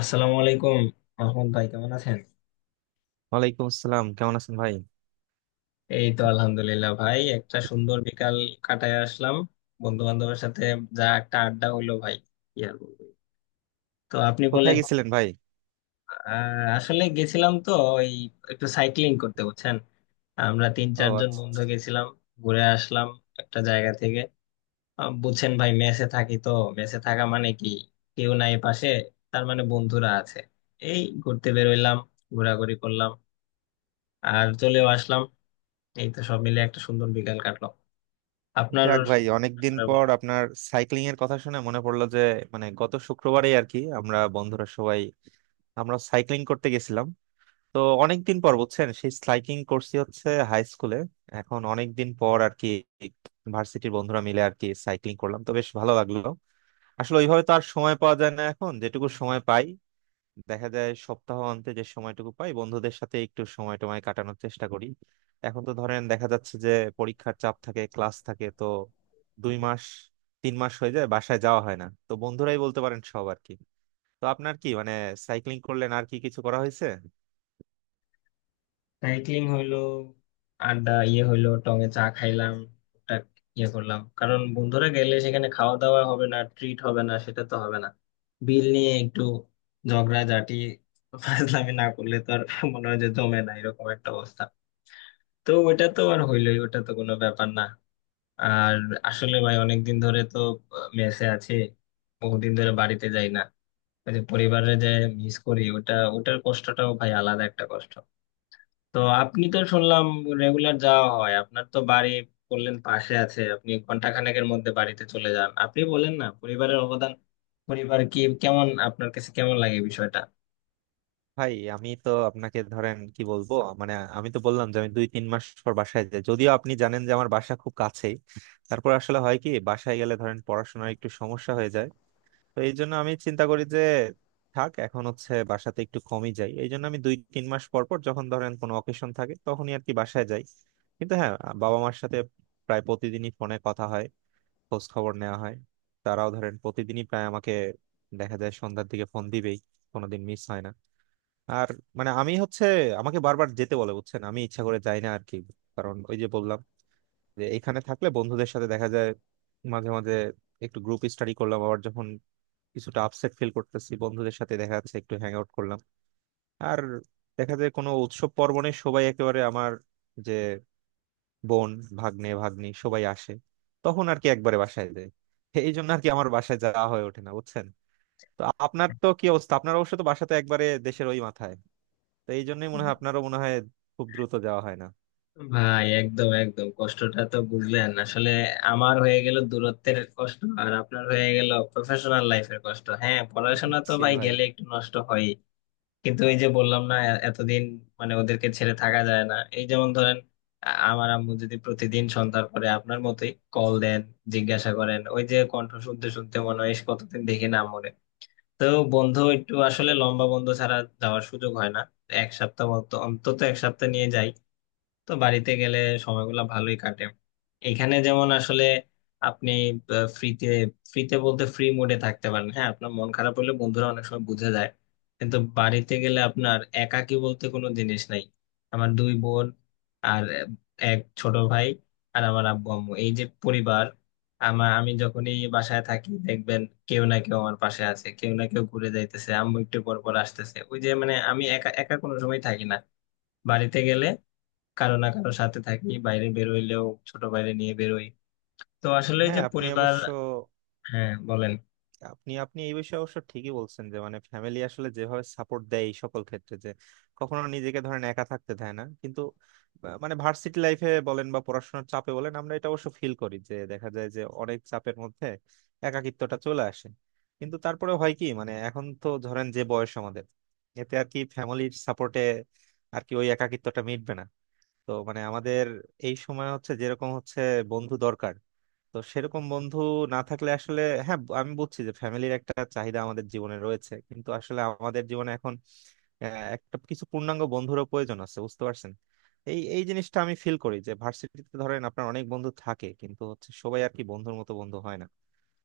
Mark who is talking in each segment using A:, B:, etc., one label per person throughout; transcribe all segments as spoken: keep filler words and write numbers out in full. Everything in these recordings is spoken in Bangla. A: আসসালামু আলাইকুম। আহমদ ভাই, কেমন আছেন?
B: ওয়ালাইকুম আসসালাম, কেমন আছেন ভাই?
A: এই তো আলহামদুলিল্লাহ ভাই, একটা সুন্দর বিকাল কাটায় আসলাম বন্ধু বান্ধবের সাথে। যা একটা আড্ডা হইলো ভাই, কি আর বলবো। তো আপনি
B: কোথায়
A: বলেন।
B: গেছিলেন ভাই?
A: আহ, আসলে গেছিলাম তো ওই একটু সাইক্লিং করতে, বুঝছেন। আমরা তিন
B: ও
A: চারজন
B: আচ্ছা আচ্ছা।
A: বন্ধু গেছিলাম, ঘুরে আসলাম একটা জায়গা থেকে। আহ, বুঝছেন ভাই, মেসে থাকি তো। মেসে থাকা মানে কি, কেউ নাই পাশে। তার মানে বন্ধুরা আছে, এই ঘুরতে বেরোইলাম, ঘোরাঘুরি করলাম আর চলেও আসলাম। এই তো সব মিলে একটা সুন্দর বিকাল কাটলো আপনার।
B: যাক ভাই, অনেকদিন
A: আরে
B: পর
A: বলেন।
B: আপনার সাইক্লিং এর কথা শুনে মনে পড়লো যে, মানে গত শুক্রবারে আর কি আমরা বন্ধুরা সবাই আমরা সাইক্লিং করতে গেছিলাম। তো অনেকদিন পর বুঝছেন, সেই সাইক্লিং করছি হচ্ছে হাই স্কুলে। এখন অনেকদিন পর আর কি ভার্সিটির বন্ধুরা মিলে আর কি সাইক্লিং করলাম, তো বেশ ভালো লাগলো। আসলে ওইভাবে তো আর সময় পাওয়া যায় না, এখন যেটুকু সময় পাই দেখা যায় সপ্তাহ অন্তে যে সময়টুকু পাই বন্ধুদের সাথে একটু সময় টময় কাটানোর চেষ্টা করি। এখন তো ধরেন দেখা যাচ্ছে যে পরীক্ষার চাপ থাকে, ক্লাস থাকে, তো দুই মাস তিন মাস হয়ে যায় বাসায় যাওয়া হয় না, তো বন্ধুরাই বলতে পারেন সব আর কি। তো আপনার কি মানে, সাইক্লিং করলেন আর কি কিছু করা হয়েছে?
A: সাইক্লিং হইলো, আড্ডা ইয়ে হইলো, টঙে চা খাইলাম, টুকটাক ইয়ে করলাম। কারণ বন্ধুরা গেলে সেখানে খাওয়া দাওয়া হবে না, ট্রিট হবে না, সেটা তো হবে না। বিল নিয়ে একটু ঝগড়া ঝাঁটি, ফাজলামি না করলে তো আর মনে হয় যে জমে না, এরকম একটা অবস্থা। তো ওইটা তো আর হইলোই, ওটা তো কোনো ব্যাপার না। আর আসলে ভাই অনেকদিন ধরে তো মেসে আছে, বহুদিন ধরে বাড়িতে যাই না। ওই যে পরিবারে যে মিস করি, ওটা ওটার কষ্টটাও ভাই আলাদা একটা কষ্ট। তো আপনি তো শুনলাম রেগুলার যাওয়া হয় আপনার তো বাড়ি, বললেন পাশে আছে। আপনি ঘন্টা খানেকের মধ্যে বাড়িতে চলে যান। আপনি বলেন না, পরিবারের অবদান, পরিবার কি, কেমন আপনার কাছে, কেমন লাগে বিষয়টা?
B: ভাই আমি তো আপনাকে ধরেন কি বলবো মানে আমি তো বললাম যে আমি দুই তিন মাস পর বাসায় যাই, যদিও আপনি জানেন যে আমার বাসা খুব কাছেই। তারপর আসলে হয় কি বাসায় গেলে ধরেন পড়াশোনার একটু সমস্যা হয়ে যায়। তো এই জন্য আমি চিন্তা করি যে থাক, এখন হচ্ছে বাসাতে একটু কমই যাই। এই জন্য আমি দুই তিন মাস পর পর যখন ধরেন কোনো অকেশন থাকে তখনই আর কি বাসায় যাই। কিন্তু হ্যাঁ, বাবা মার সাথে প্রায় প্রতিদিনই ফোনে কথা হয়, খোঁজ খবর নেওয়া হয়। তারাও ধরেন প্রতিদিনই প্রায় আমাকে দেখা যায় সন্ধ্যার দিকে ফোন দিবেই, কোনোদিন মিস হয় না। আর মানে আমি হচ্ছে আমাকে বারবার যেতে বলে বুঝছেন, আমি ইচ্ছা করে যাই না আর কি। কারণ ওই যে বললাম যে এখানে থাকলে বন্ধুদের সাথে দেখা যায় মাঝে মাঝে, একটু গ্রুপ স্টাডি করলাম, আবার যখন কিছুটা আপসেট ফিল করতেছি বন্ধুদের সাথে দেখা যাচ্ছে একটু হ্যাং আউট করলাম। আর দেখা যায় কোনো উৎসব পার্বণে সবাই একেবারে আমার যে বোন, ভাগ্নে ভাগ্নি সবাই আসে, তখন আর কি একবারে বাসায় যায়। এই জন্য আর কি আমার বাসায় যাওয়া হয়ে ওঠে না বুঝছেন। তো আপনার তো কি অবস্থা? আপনার অবশ্য তো বাসা তো একবারে দেশের ওই মাথায়, তো এই জন্যই মনে হয় আপনারও মনে হয় খুব দ্রুত যাওয়া হয় না।
A: ভাই একদম একদম কষ্টটা তো বুঝলেন আসলে। আমার হয়ে গেল দূরত্বের কষ্ট, আর আপনার হয়ে গেল প্রফেশনাল লাইফের কষ্ট। হ্যাঁ,
B: হুম, হুম,
A: পড়াশোনা তো
B: জি
A: ভাই
B: ভাই।
A: গেলে একটু নষ্ট হয়। কিন্তু এই যে বললাম না, এ- এতদিন মানে ওদেরকে ছেড়ে থাকা যায় না। এই যেমন ধরেন, আ- আমার আম্মু যদি প্রতিদিন সন্ধ্যার পরে আপনার মতোই কল দেন, জিজ্ঞাসা করেন, ওই যে কণ্ঠ শুনতে শুনতে মনে হয় ইস, কতদিন দেখি না আম্মুরে। তো বন্ধ একটু আসলে, লম্বা বন্ধ ছাড়া যাওয়ার সুযোগ হয় না। এক সপ্তাহ মতো, অন্তত এক সপ্তাহ নিয়ে যাই। তো বাড়িতে গেলে সময়গুলো ভালোই কাটে। এখানে যেমন আসলে আপনি ফ্রিতে, ফ্রিতে বলতে ফ্রি মুডে থাকতে পারেন। হ্যাঁ, আপনার মন খারাপ হলে বন্ধুরা অনেক সময় বুঝে যায়। কিন্তু বাড়িতে গেলে আপনার একাকী বলতে কোনো জিনিস নাই। আমার দুই বোন আর আহ, এক ছোট ভাই আর আমার আব্বু আম্মু, এই যে পরিবার আমার। আমি যখনই বাসায় থাকি, দেখবেন কেউ না কেউ আমার পাশে আছে, কেউ না কেউ ঘুরে যাইতেছে, আম্মু একটু পর পর আসতেছে। ওই যে মানে আমি একা একা কোনো সময় থাকি না। বাড়িতে গেলে কারো না কারো সাথে থাকি, বাইরে বেরোইলেও ছোট বাইরে নিয়ে বেরোই। তো আসলে যে
B: হ্যাঁ আপনি
A: পরিবার।
B: অবশ্য,
A: হ্যাঁ বলেন।
B: আপনি আপনি এই বিষয়ে অবশ্য ঠিকই বলছেন যে, মানে ফ্যামিলি আসলে যেভাবে সাপোর্ট দেয় এই সকল ক্ষেত্রে, যে কখনো নিজেকে ধরেন একা থাকতে দেয় না। কিন্তু আহ, মানে ভার্সিটি লাইফে বলেন বা পড়াশোনার চাপে বলেন, আমরা এটা অবশ্য ফিল করি যে দেখা যায় যে অনেক চাপের মধ্যে একাকিত্বটা চলে আসে। কিন্তু তারপরে হয় কি, মানে এখন তো ধরেন যে বয়স আমাদের, এতে আর কি ফ্যামিলির সাপোর্টে আর কি ওই একাকিত্বটা মিটবে না। তো মানে আমাদের এই সময় হচ্ছে যেরকম হচ্ছে বন্ধু দরকার, তো সেরকম বন্ধু না থাকলে আসলে, হ্যাঁ আমি বুঝছি যে ফ্যামিলির একটা চাহিদা আমাদের জীবনে রয়েছে কিন্তু আসলে আমাদের জীবনে এখন আহ, একটা কিছু পূর্ণাঙ্গ বন্ধুরও প্রয়োজন আছে, বুঝতে পারছেন। এই এই জিনিসটা আমি ফিল করি যে ভার্সিটিতে ধরেন আপনার অনেক বন্ধু থাকে কিন্তু হচ্ছে সবাই আর কি বন্ধুর মতো বন্ধু হয় না,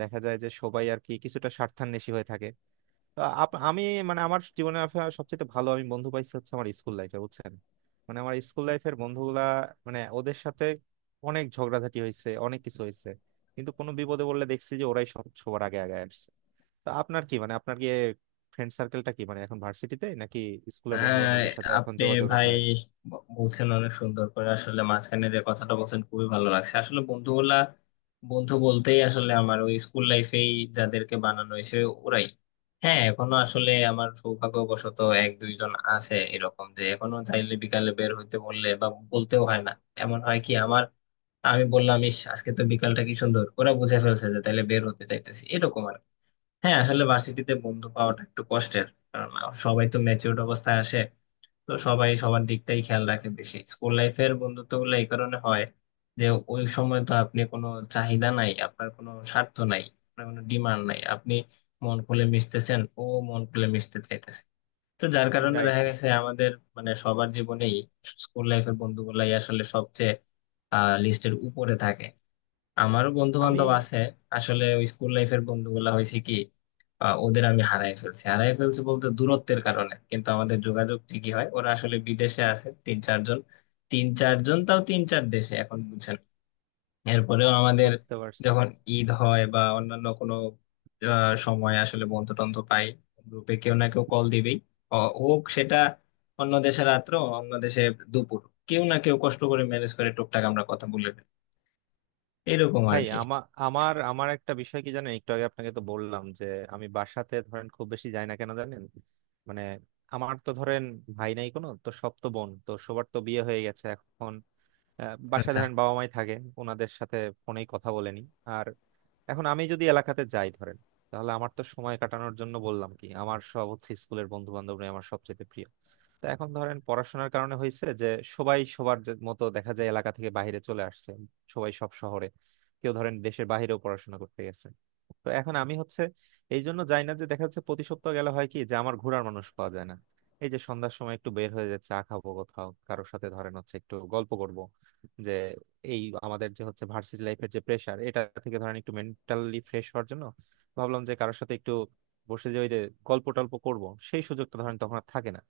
B: দেখা যায় যে সবাই আর কি কিছুটা স্বার্থান্বেষী হয়ে থাকে। আপ- আমি মানে আমার জীবনে আফা- সবচেয়ে ভালো আমি বন্ধু পাইছি হচ্ছে আমার স্কুল লাইফে, বুঝছেন। মানে আমার স্কুল লাইফের বন্ধুগুলা, মানে ওদের সাথে অনেক ঝগড়াঝাটি হয়েছে, অনেক কিছু হয়েছে কিন্তু কোনো বিপদে বললে দেখছি যে ওরাই সব সবার আগে আগে আসছে। তো আপনার কি মানে, আপনার কি ফ্রেন্ড সার্কেলটা কি মানে এখন ভার্সিটিতে নাকি স্কুলের বন্ধু
A: আহ,
B: বান্ধবদের সাথে এখন
A: আপনি
B: যোগাযোগ রাখা
A: ভাই
B: হয়?
A: ব- বলছেন অনেক সুন্দর করে। আসলে মাঝখানে যে কথাটা বলছেন খুবই ভালো লাগছে। আসলে বন্ধুগুলা, বন্ধু বলতেই আসলে আমার ওই স্কুল লাইফেই যাদেরকে বানানো হয়েছে ওরাই। হ্যাঁ এখনো আসলে আমার সৌভাগ্যবশত এক দুইজন আছে এরকম, যে এখনো চাইলে বিকালে বের হইতে বললে বা বলতেও হয় না। এমন হয় কি আমার, আমি বললাম ইস আজকে তো বিকালটা কি সুন্দর, ওরা বুঝে ফেলছে যে তাহলে বের হতে চাইতেছি, এরকম আর কি। হ্যাঁ, আসলে ভার্সিটিতে বন্ধু পাওয়াটা একটু কষ্টের। কারণ সবাই তো ম্যাচিউরড অবস্থায় আসে, তো সবাই সবার দিকটাই খেয়াল রাখে বেশি। স্কুল লাইফের বন্ধুত্ব গুলো এই কারণে হয়, যে ওই সময় তো আপনি কোনো চাহিদা নাই, আপনার কোনো স্বার্থ নাই, আপনার কোনো ডিমান্ড নাই। আপনি মন খুলে মিশতেছেন, ও মন খুলে মিশতে চাইতেছে। তো যার কারণে
B: রাইট।
A: দেখা গেছে আমাদের মানে সবার জীবনেই স্কুল লাইফের বন্ধুগুলাই আসলে সবচেয়ে লিস্টের উপরে থাকে। আমারও বন্ধু
B: আমি
A: বান্ধব আছে। আসলে ওই স্কুল লাইফের বন্ধুগুলা হয়েছে কি, আহ, ওদের আমি হারাই ফেলছি, হারাই ফেলছি বলতে দূরত্বের কারণে, কিন্তু আমাদের যোগাযোগ ঠিকই হয়। ওরা আসলে বিদেশে আছে তিন চারজন, তিন চারজন তাও তিন চার দেশে এখন, বুঝছেন। এরপরেও আমাদের
B: বুঝতে পারছি।
A: যখন ঈদ হয় বা অন্যান্য কোনো আহ, সময়, আসলে বন্ধু টন্ধু পাই, গ্রুপে কেউ না কেউ কল দিবেই। অ- হোক সেটা অন্য দেশে রাত্র, অন্য দেশে দুপুর, কেউ না কেউ কষ্ট করে ম্যানেজ করে টুকটাক আমরা কথা বলে নিই। এরকম আর
B: ভাই
A: কি।
B: আমার আমার আমার একটা বিষয় কি জানেন, একটু আগে আপনাকে তো বললাম যে আমি বাসাতে ধরেন খুব বেশি যাই না, কেন জানেন? মানে আমার তো ধরেন ভাই নাই কোনো, তো সব তো বোন তো সবার তো বিয়ে হয়ে গেছে এখন। আহ, বাসায়
A: আচ্ছা।
B: ধরেন বাবা মাই থাকে, ওনাদের সাথে ফোনেই কথা বলেনি। এখন আমি যদি এলাকাতে যাই ধরেন, তাহলে আমার তো সময় কাটানোর জন্য বললাম কি আমার সব হচ্ছে স্কুলের বন্ধু বান্ধবরা আমার সবচেয়ে প্রিয়। তো এখন ধরেন পড়াশোনার কারণে হয়েছে যে সবাই সবার যে- মতো দেখা যায় এলাকা থেকে বাইরে চলে আসছে, সবাই সব শহরে, কেউ ধরেন দেশের বাইরেও পড়াশোনা করতে গেছে। তো এখন আমি হচ্ছে এই জন্য যাই না যে দেখা যাচ্ছে প্রতি সপ্তাহ গেলে হয় কি যে আমার ঘোরার মানুষ পাওয়া যায় না। এই যে সন্ধ্যার সময় একটু বের হয়ে যাচ্ছে চা খাবো কোথাও কারোর সাথে ধরেন হচ্ছে একটু গল্প করব, যে এই আমাদের যে হচ্ছে ভার্সিটি লাইফের যে প্রেশার এটা থেকে ধরেন একটু মেন্টালি ফ্রেশ হওয়ার জন্য ভাবলাম যে কারোর সাথে একটু বসে যে ওই যে গল্প টল্প করবো, সেই সুযোগটা ধরেন তখন আর থাকে না।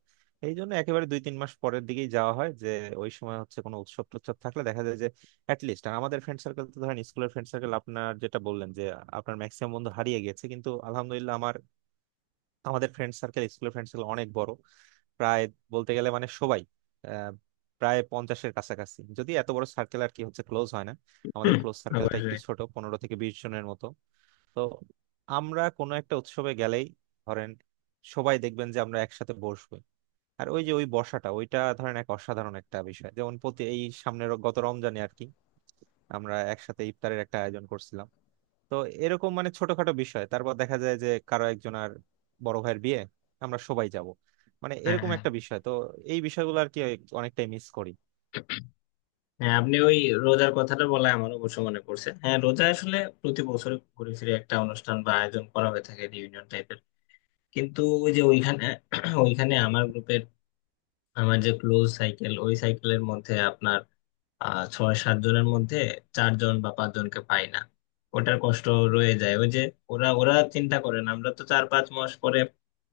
B: এই জন্য একেবারে দুই তিন মাস পরের দিকেই যাওয়া হয় যে ওই সময় হচ্ছে কোনো উৎসব টুৎসব থাকলে দেখা যায় যে অ্যাটলিস্ট, আর আমাদের ফ্রেন্ড সার্কেল তো ধরেন স্কুলের ফ্রেন্ড সার্কেল আপনার যেটা বললেন যে আপনার ম্যাক্সিমাম বন্ধু হারিয়ে গেছে, কিন্তু আলহামদুলিল্লাহ আমার, আমাদের ফ্রেন্ড সার্কেল স্কুলের ফ্রেন্ড সার্কেল অনেক বড়। প্রায় বলতে গেলে মানে সবাই আহ, প্রায় পঞ্চাশের কাছাকাছি। যদি এত বড় সার্কেল আর কি হচ্ছে ক্লোজ হয় না, আমাদের
A: হুম,
B: ক্লোজ সার্কেলটা একটু
A: অবশ্যই।
B: ছোট, পনেরো থেকে বিশ জনের মতো। তো আমরা কোনো একটা উৎসবে গেলেই ধরেন সবাই দেখবেন যে আমরা একসাথে বসবো, আর ওই যে ওই বসাটা ওইটা ধরেন এক অসাধারণ একটা বিষয়। যেমন প্রতি এই সামনের গত রমজানে আর কি আমরা একসাথে ইফতারের একটা আয়োজন করছিলাম। তো এরকম মানে ছোটখাটো বিষয়, তারপর দেখা যায় যে কারো একজন আর বড় ভাইয়ের বিয়ে, আমরা সবাই যাব, মানে
A: হ্যাঁ
B: এরকম
A: হ্যাঁ।
B: একটা বিষয় তো। এই বিষয়গুলো আর কি অনেকটাই মিস করি।
A: হ্যাঁ আপনি ওই রোজার কথাটা বলে আমার অবশ্য মনে পড়ছে। হ্যাঁ রোজা আসলে প্রতি বছরে ঘুরে ফিরে একটা অনুষ্ঠান বা আয়োজন করা হয়ে থাকে, রিউনিয়ন টাইপের। কিন্তু ওই যে ওইখানে, ওইখানে আমার গ্রুপের, আমার যে ক্লোজ সাইকেল, ওই সাইকেলের মধ্যে আপনার আহ ছয় সাত জনের মধ্যে চারজন বা পাঁচজনকে পাই না। ওটার কষ্ট রয়ে যায়। ওই যে ওরা ওরা চিন্তা করেন, আমরা তো চার পাঁচ মাস পরে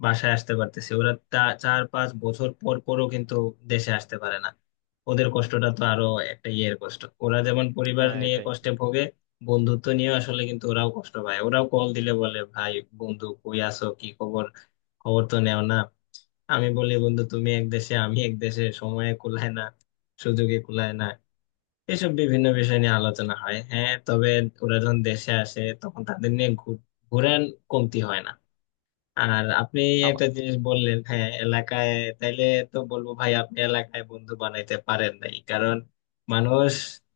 A: বাসায় আসতে পারতেছি, ওরা তা- চার পাঁচ বছর পর পরও কিন্তু দেশে আসতে পারে না। ওদের কষ্টটা তো আরো একটা ইয়ের কষ্ট। ওরা যেমন পরিবার
B: হ্যাঁ
A: নিয়ে
B: এটাই।
A: কষ্টে ভোগে, বন্ধুত্ব নিয়ে আসলে কিন্তু ওরাও কষ্ট পায়। ওরাও কল দিলে বলে, ভাই বন্ধু কই আছো, কি খবর, খবর তো নেও না। আমি বলি, বন্ধু তুমি এক দেশে আমি এক দেশে, সময়ে কুলায় না, সুযোগে কুলায় না। এসব বিভিন্ন বিষয় নিয়ে আলোচনা হয়। হ্যাঁ তবে ওরা যখন দেশে আসে তখন তাদের নিয়ে ঘুর- ঘুরার কমতি হয় না। আর আপনি
B: আমা-
A: একটা জিনিস বললেন, হ্যাঁ এলাকায়, তাইলে তো বলবো ভাই আপনি এলাকায় বন্ধু বানাইতে পারেন নাই। কারণ মানুষ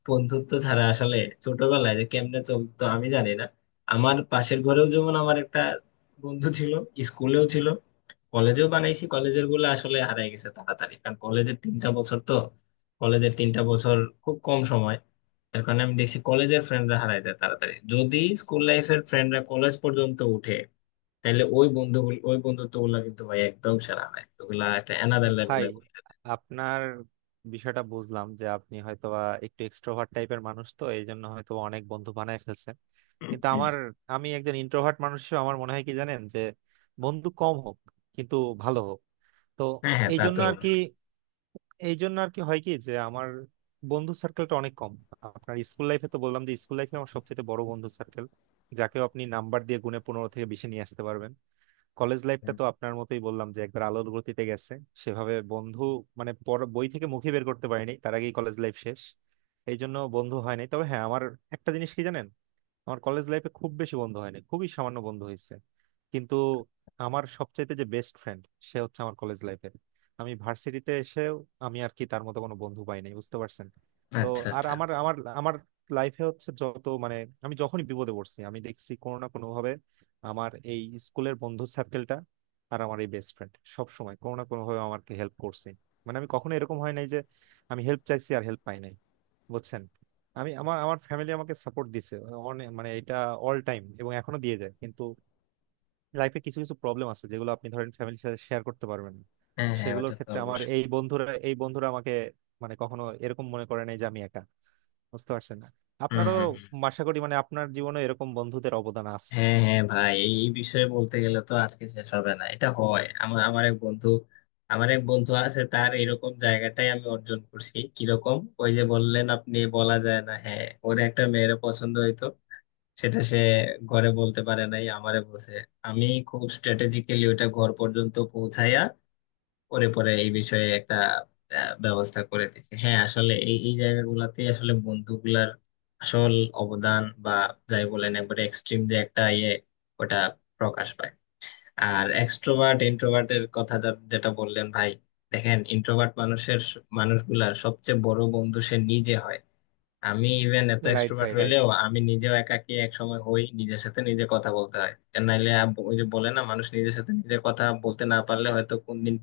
A: বন্ধুত্ব ছাড়া আসলে ছোটবেলায় যে কেমনে চলতো, আমি জানি না। আমার পাশের ঘরেও যেমন আমার একটা বন্ধু ছিল, স্কুলেও ছিল, কলেজেও বানাইছি। কলেজের গুলো আসলে হারাই গেছে তাড়াতাড়ি, কারণ কলেজের তিনটা বছর তো, কলেজের তিনটা বছর খুব কম সময়। এর কারণে আমি দেখছি কলেজের ফ্রেন্ডরা হারাই যায় তাড়াতাড়ি। যদি স্কুল লাইফের ফ্রেন্ডরা কলেজ পর্যন্ত উঠে, তাহলে ওই বন্ধুগুলো, ওই বন্ধুত্ব গুলা কিন্তু ভাই একদম সেরা হয়, ওগুলা একটা অ্যানাদার
B: ভাই
A: লেভেলের।
B: আপনার বিষয়টা বুঝলাম যে আপনি হয়তোবা একটু এক্সট্রোভার্ট টাইপের মানুষ, তো এই জন্য হয়তো অনেক বন্ধু বানায় ফেলছেন। কিন্তু আমার, আমি একজন ইন্ট্রোভার্ট মানুষ হিসেবে আমার মনে হয় কি জানেন, যে বন্ধু কম হোক কিন্তু ভালো হোক। তো
A: হ্যাঁ হ্যাঁ,
B: এই
A: তা তো
B: জন্য আর কি,
A: অবশ্যই।
B: এই জন্য আর কি হয় কি যে আমার বন্ধু সার্কেলটা অনেক কম। আপনার স্কুল লাইফে তো বললাম যে স্কুল লাইফে আমার সবচেয়ে বড় বন্ধু সার্কেল, যাকেও আপনি নাম্বার দিয়ে গুণে পনেরো থেকে বিশে নিয়ে আসতে পারবেন। কলেজ লাইফটা তো আপনার মতোই বললাম যে একবার আলোর গতিতে গেছে, সেভাবে বন্ধু মানে পর- বই থেকে মুখে বের করতে পারিনি তার আগেই কলেজ লাইফ শেষ, এই জন্য বন্ধু হয়নি। তবে হ্যাঁ আমার একটা জিনিস কি জানেন, আমার কলেজ লাইফে খুব বেশি বন্ধু হয়নি, খুবই সামান্য বন্ধু হয়েছে কিন্তু আমার সবচাইতে যে বেস্ট ফ্রেন্ড সে হচ্ছে আমার কলেজ লাইফের। আমি ভার্সিটিতে এসেও আমি আর কি তার মতো কোনো বন্ধু পাই নাই, বুঝতে পারছেন। তো
A: আচ্ছা
B: আর
A: আচ্ছা।
B: আমার আমার আমার লাইফে হচ্ছে যত মানে, আমি যখনই বিপদে পড়ছি আমি দেখছি কোনো না কোনো ভাবে আমার এই স্কুলের বন্ধু সার্কেলটা আর আমার এই বেস্ট ফ্রেন্ড সব সময় কোনো না কোনো ভাবে আমাকে হেল্প করছে। মানে আমি কখনো এরকম হয় নাই যে আমি হেল্প চাইছি আর হেল্প পাই নাই, বুঝছেন। আমি আমার আমার ফ্যামিলি আমাকে সাপোর্ট দিছে অনে- মানে এটা অল টাইম, এবং এখনো দিয়ে যায়। কিন্তু লাইফে কিছু কিছু প্রবলেম আছে যেগুলো আপনি ধরেন ফ্যামিলির সাথে শেয়ার করতে পারবেন না।
A: হ্যাঁ হ্যাঁ,
B: সেগুলোর
A: ওটা তো
B: ক্ষেত্রে আমার
A: অবশ্যই।
B: এই বন্ধুরা এই বন্ধুরা আমাকে মানে কখনো এরকম মনে করে নাই যে আমি একা, বুঝতে পারছেন না।
A: হম
B: আপনারও
A: হম।
B: আশা করি মানে আপনার জীবনে এরকম বন্ধুদের অবদান আছে।
A: হ্যাঁ হ্যাঁ ভাই, এই এই বিষয়ে বলতে গেলে তো আজকে শেষ হবে না। এটা হয়, আমার আমার এক বন্ধু, আমার এক বন্ধু আছে, তার এরকম জায়গাটাই আমি অর্জন করছি। কিরকম, ওই যে বললেন আপনি বলা যায় না, হ্যাঁ ওর একটা মেয়ের পছন্দ হইতো, সেটা সে ঘরে বলতে পারে নাই, আমারে বলছে। আমি খুব স্ট্র্যাটেজিক্যালি ওটা ঘর পর্যন্ত পৌঁছাইয়া করে পরে এই বিষয়ে একটা আহ, ব্যবস্থা করে দিয়েছে। হ্যাঁ আসলে এই এই জায়গাগুলোতে আসলে বন্ধুগুলার আসল অবদান বা যাই বলেন একবারে এক্সট্রিম যে একটা ইয়ে, ওটা প্রকাশ পায়। আর এক্সট্রোভার্ট ইন্ট্রোভার্টের কথা যা- যেটা বললেন ভাই, দেখেন ইন্ট্রোভার্ট মানুষের স- মানুষগুলার সবচেয়ে বড় বন্ধু সে নিজে হয়। আমি ইভেন এত
B: রাইট
A: এক্সট্রোভার্ট
B: ভাই, রাইট।
A: হইলেও আমি নিজেও একাকী এক সময় হই, নিজের সাথে নিজে কথা বলতে হয়। আর নাইলে আব- ওই যে বলে না, মানুষ নিজের সাথে নিজের কথা বলতে না পারলে হয়তো কোনদিন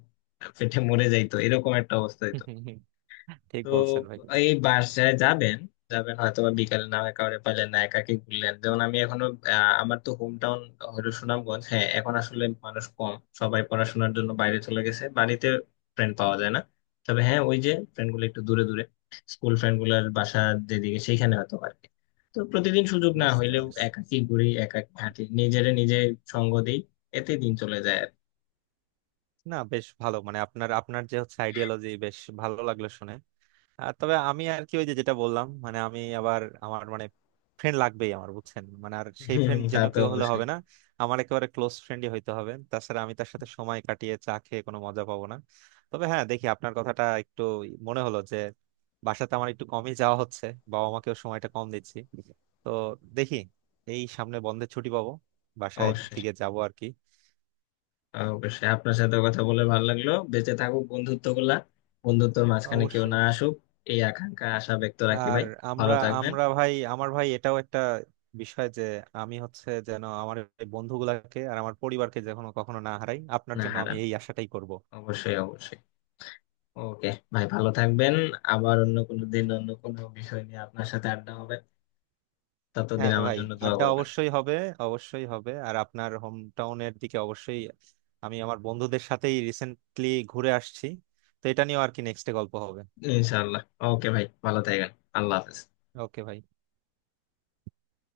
A: পেটে মরে যাইতো, এরকম একটা অবস্থা হইতো।
B: ঠিক
A: তো
B: বলছেন ভাই।
A: এই বাসায় যাবেন, যাবেন হয়তো বা বিকালে, না হয় কাউরে পাইলেন না, একাকি ঘুরলেন। যেমন আমি এখনো, আহ, আমার তো হোম টাউন হলো সুনামগঞ্জ। হ্যাঁ এখন আসলে মানুষ কম, সবাই পড়াশোনার জন্য বাইরে চলে গেছে, বাড়িতে ফ্রেন্ড পাওয়া যায় না। তবে হ্যাঁ, ওই যে ফ্রেন্ড গুলো একটু দূরে দূরে, স্কুল ফ্রেন্ড গুলার বাসা যেদিকে সেইখানে হয়তো আর কি। তো প্রতিদিন সুযোগ না
B: বুঝতে
A: হইলেও
B: পারছি।
A: একাকি ঘুরি, একাকি হাঁটি, নিজেরে নিজে সঙ্গ দিই। এতে দিন চলে যায় আর কি।
B: না বেশ ভালো, মানে আপনার আপনার যে হচ্ছে আইডিয়োলজি বেশ ভালো লাগলো শুনে। আর তবে আমি আর কি ওই যে যেটা বললাম, মানে আমি আবার আমার মানে ফ্রেন্ড লাগবেই আমার, বুঝছেন। মানে আর সেই
A: হুম,
B: ফ্রেন্ড
A: তা
B: যেন
A: তো
B: কেউ হলে
A: অবশ্যই।
B: হবে না, আমার একেবারে ক্লোজ ফ্রেন্ডই হইতে হবে, তাছাড়া আমি তার সাথে সময় কাটিয়ে চা খেয়ে কোনো মজা পাবো না। তবে হ্যাঁ দেখি, আপনার কথাটা একটু মনে হলো যে বাসাতে আমার একটু কমই যাওয়া হচ্ছে, বাবা মাকেও সময়টা কম দিচ্ছি। তো দেখি এই সামনে বন্ধের ছুটি পাবো, বাসায়
A: অবশ্যই।
B: দিকে যাবো আর কি।
A: অবশ্যই আপনার সাথে কথা বলে ভালো লাগলো। বেঁচে থাকুক বন্ধুত্ব গুলা, বন্ধুত্বর মাঝখানে কেউ না
B: অবশ্যই।
A: আসুক, এই আকাঙ্ক্ষা আশা ব্যক্ত রাখি
B: আর
A: ভাই।
B: আমরা,
A: ভালো থাকবেন।
B: আমরা ভাই আমার ভাই এটাও একটা বিষয় যে আমি হচ্ছে যেন আমার এই বন্ধুগুলাকে আর আমার পরিবারকে যখন কখনো না হারাই, আপনার
A: না
B: জন্য আমি
A: হারান,
B: এই আশাটাই করব।
A: অবশ্যই অবশ্যই। ওকে ভাই, ভালো থাকবেন। আবার অন্য কোনো দিন অন্য কোনো বিষয় নিয়ে আপনার সাথে আড্ডা হবে। ততদিন
B: হ্যাঁ
A: আমার
B: ভাই,
A: জন্য দোয়া
B: আড্ডা
A: করবেন।
B: অবশ্যই হবে, অবশ্যই হবে। আর আপনার হোম টাউনের দিকে অবশ্যই আমি আমার বন্ধুদের সাথেই রিসেন্টলি ঘুরে আসছি, তো এটা নিয়েও আর কি নেক্সটে গল্প হবে।
A: ইনশাআল্লাহ। ওকে ভাই, ভালো থাকবেন। আল্লাহ হাফেজ।
B: ওকে ভাই।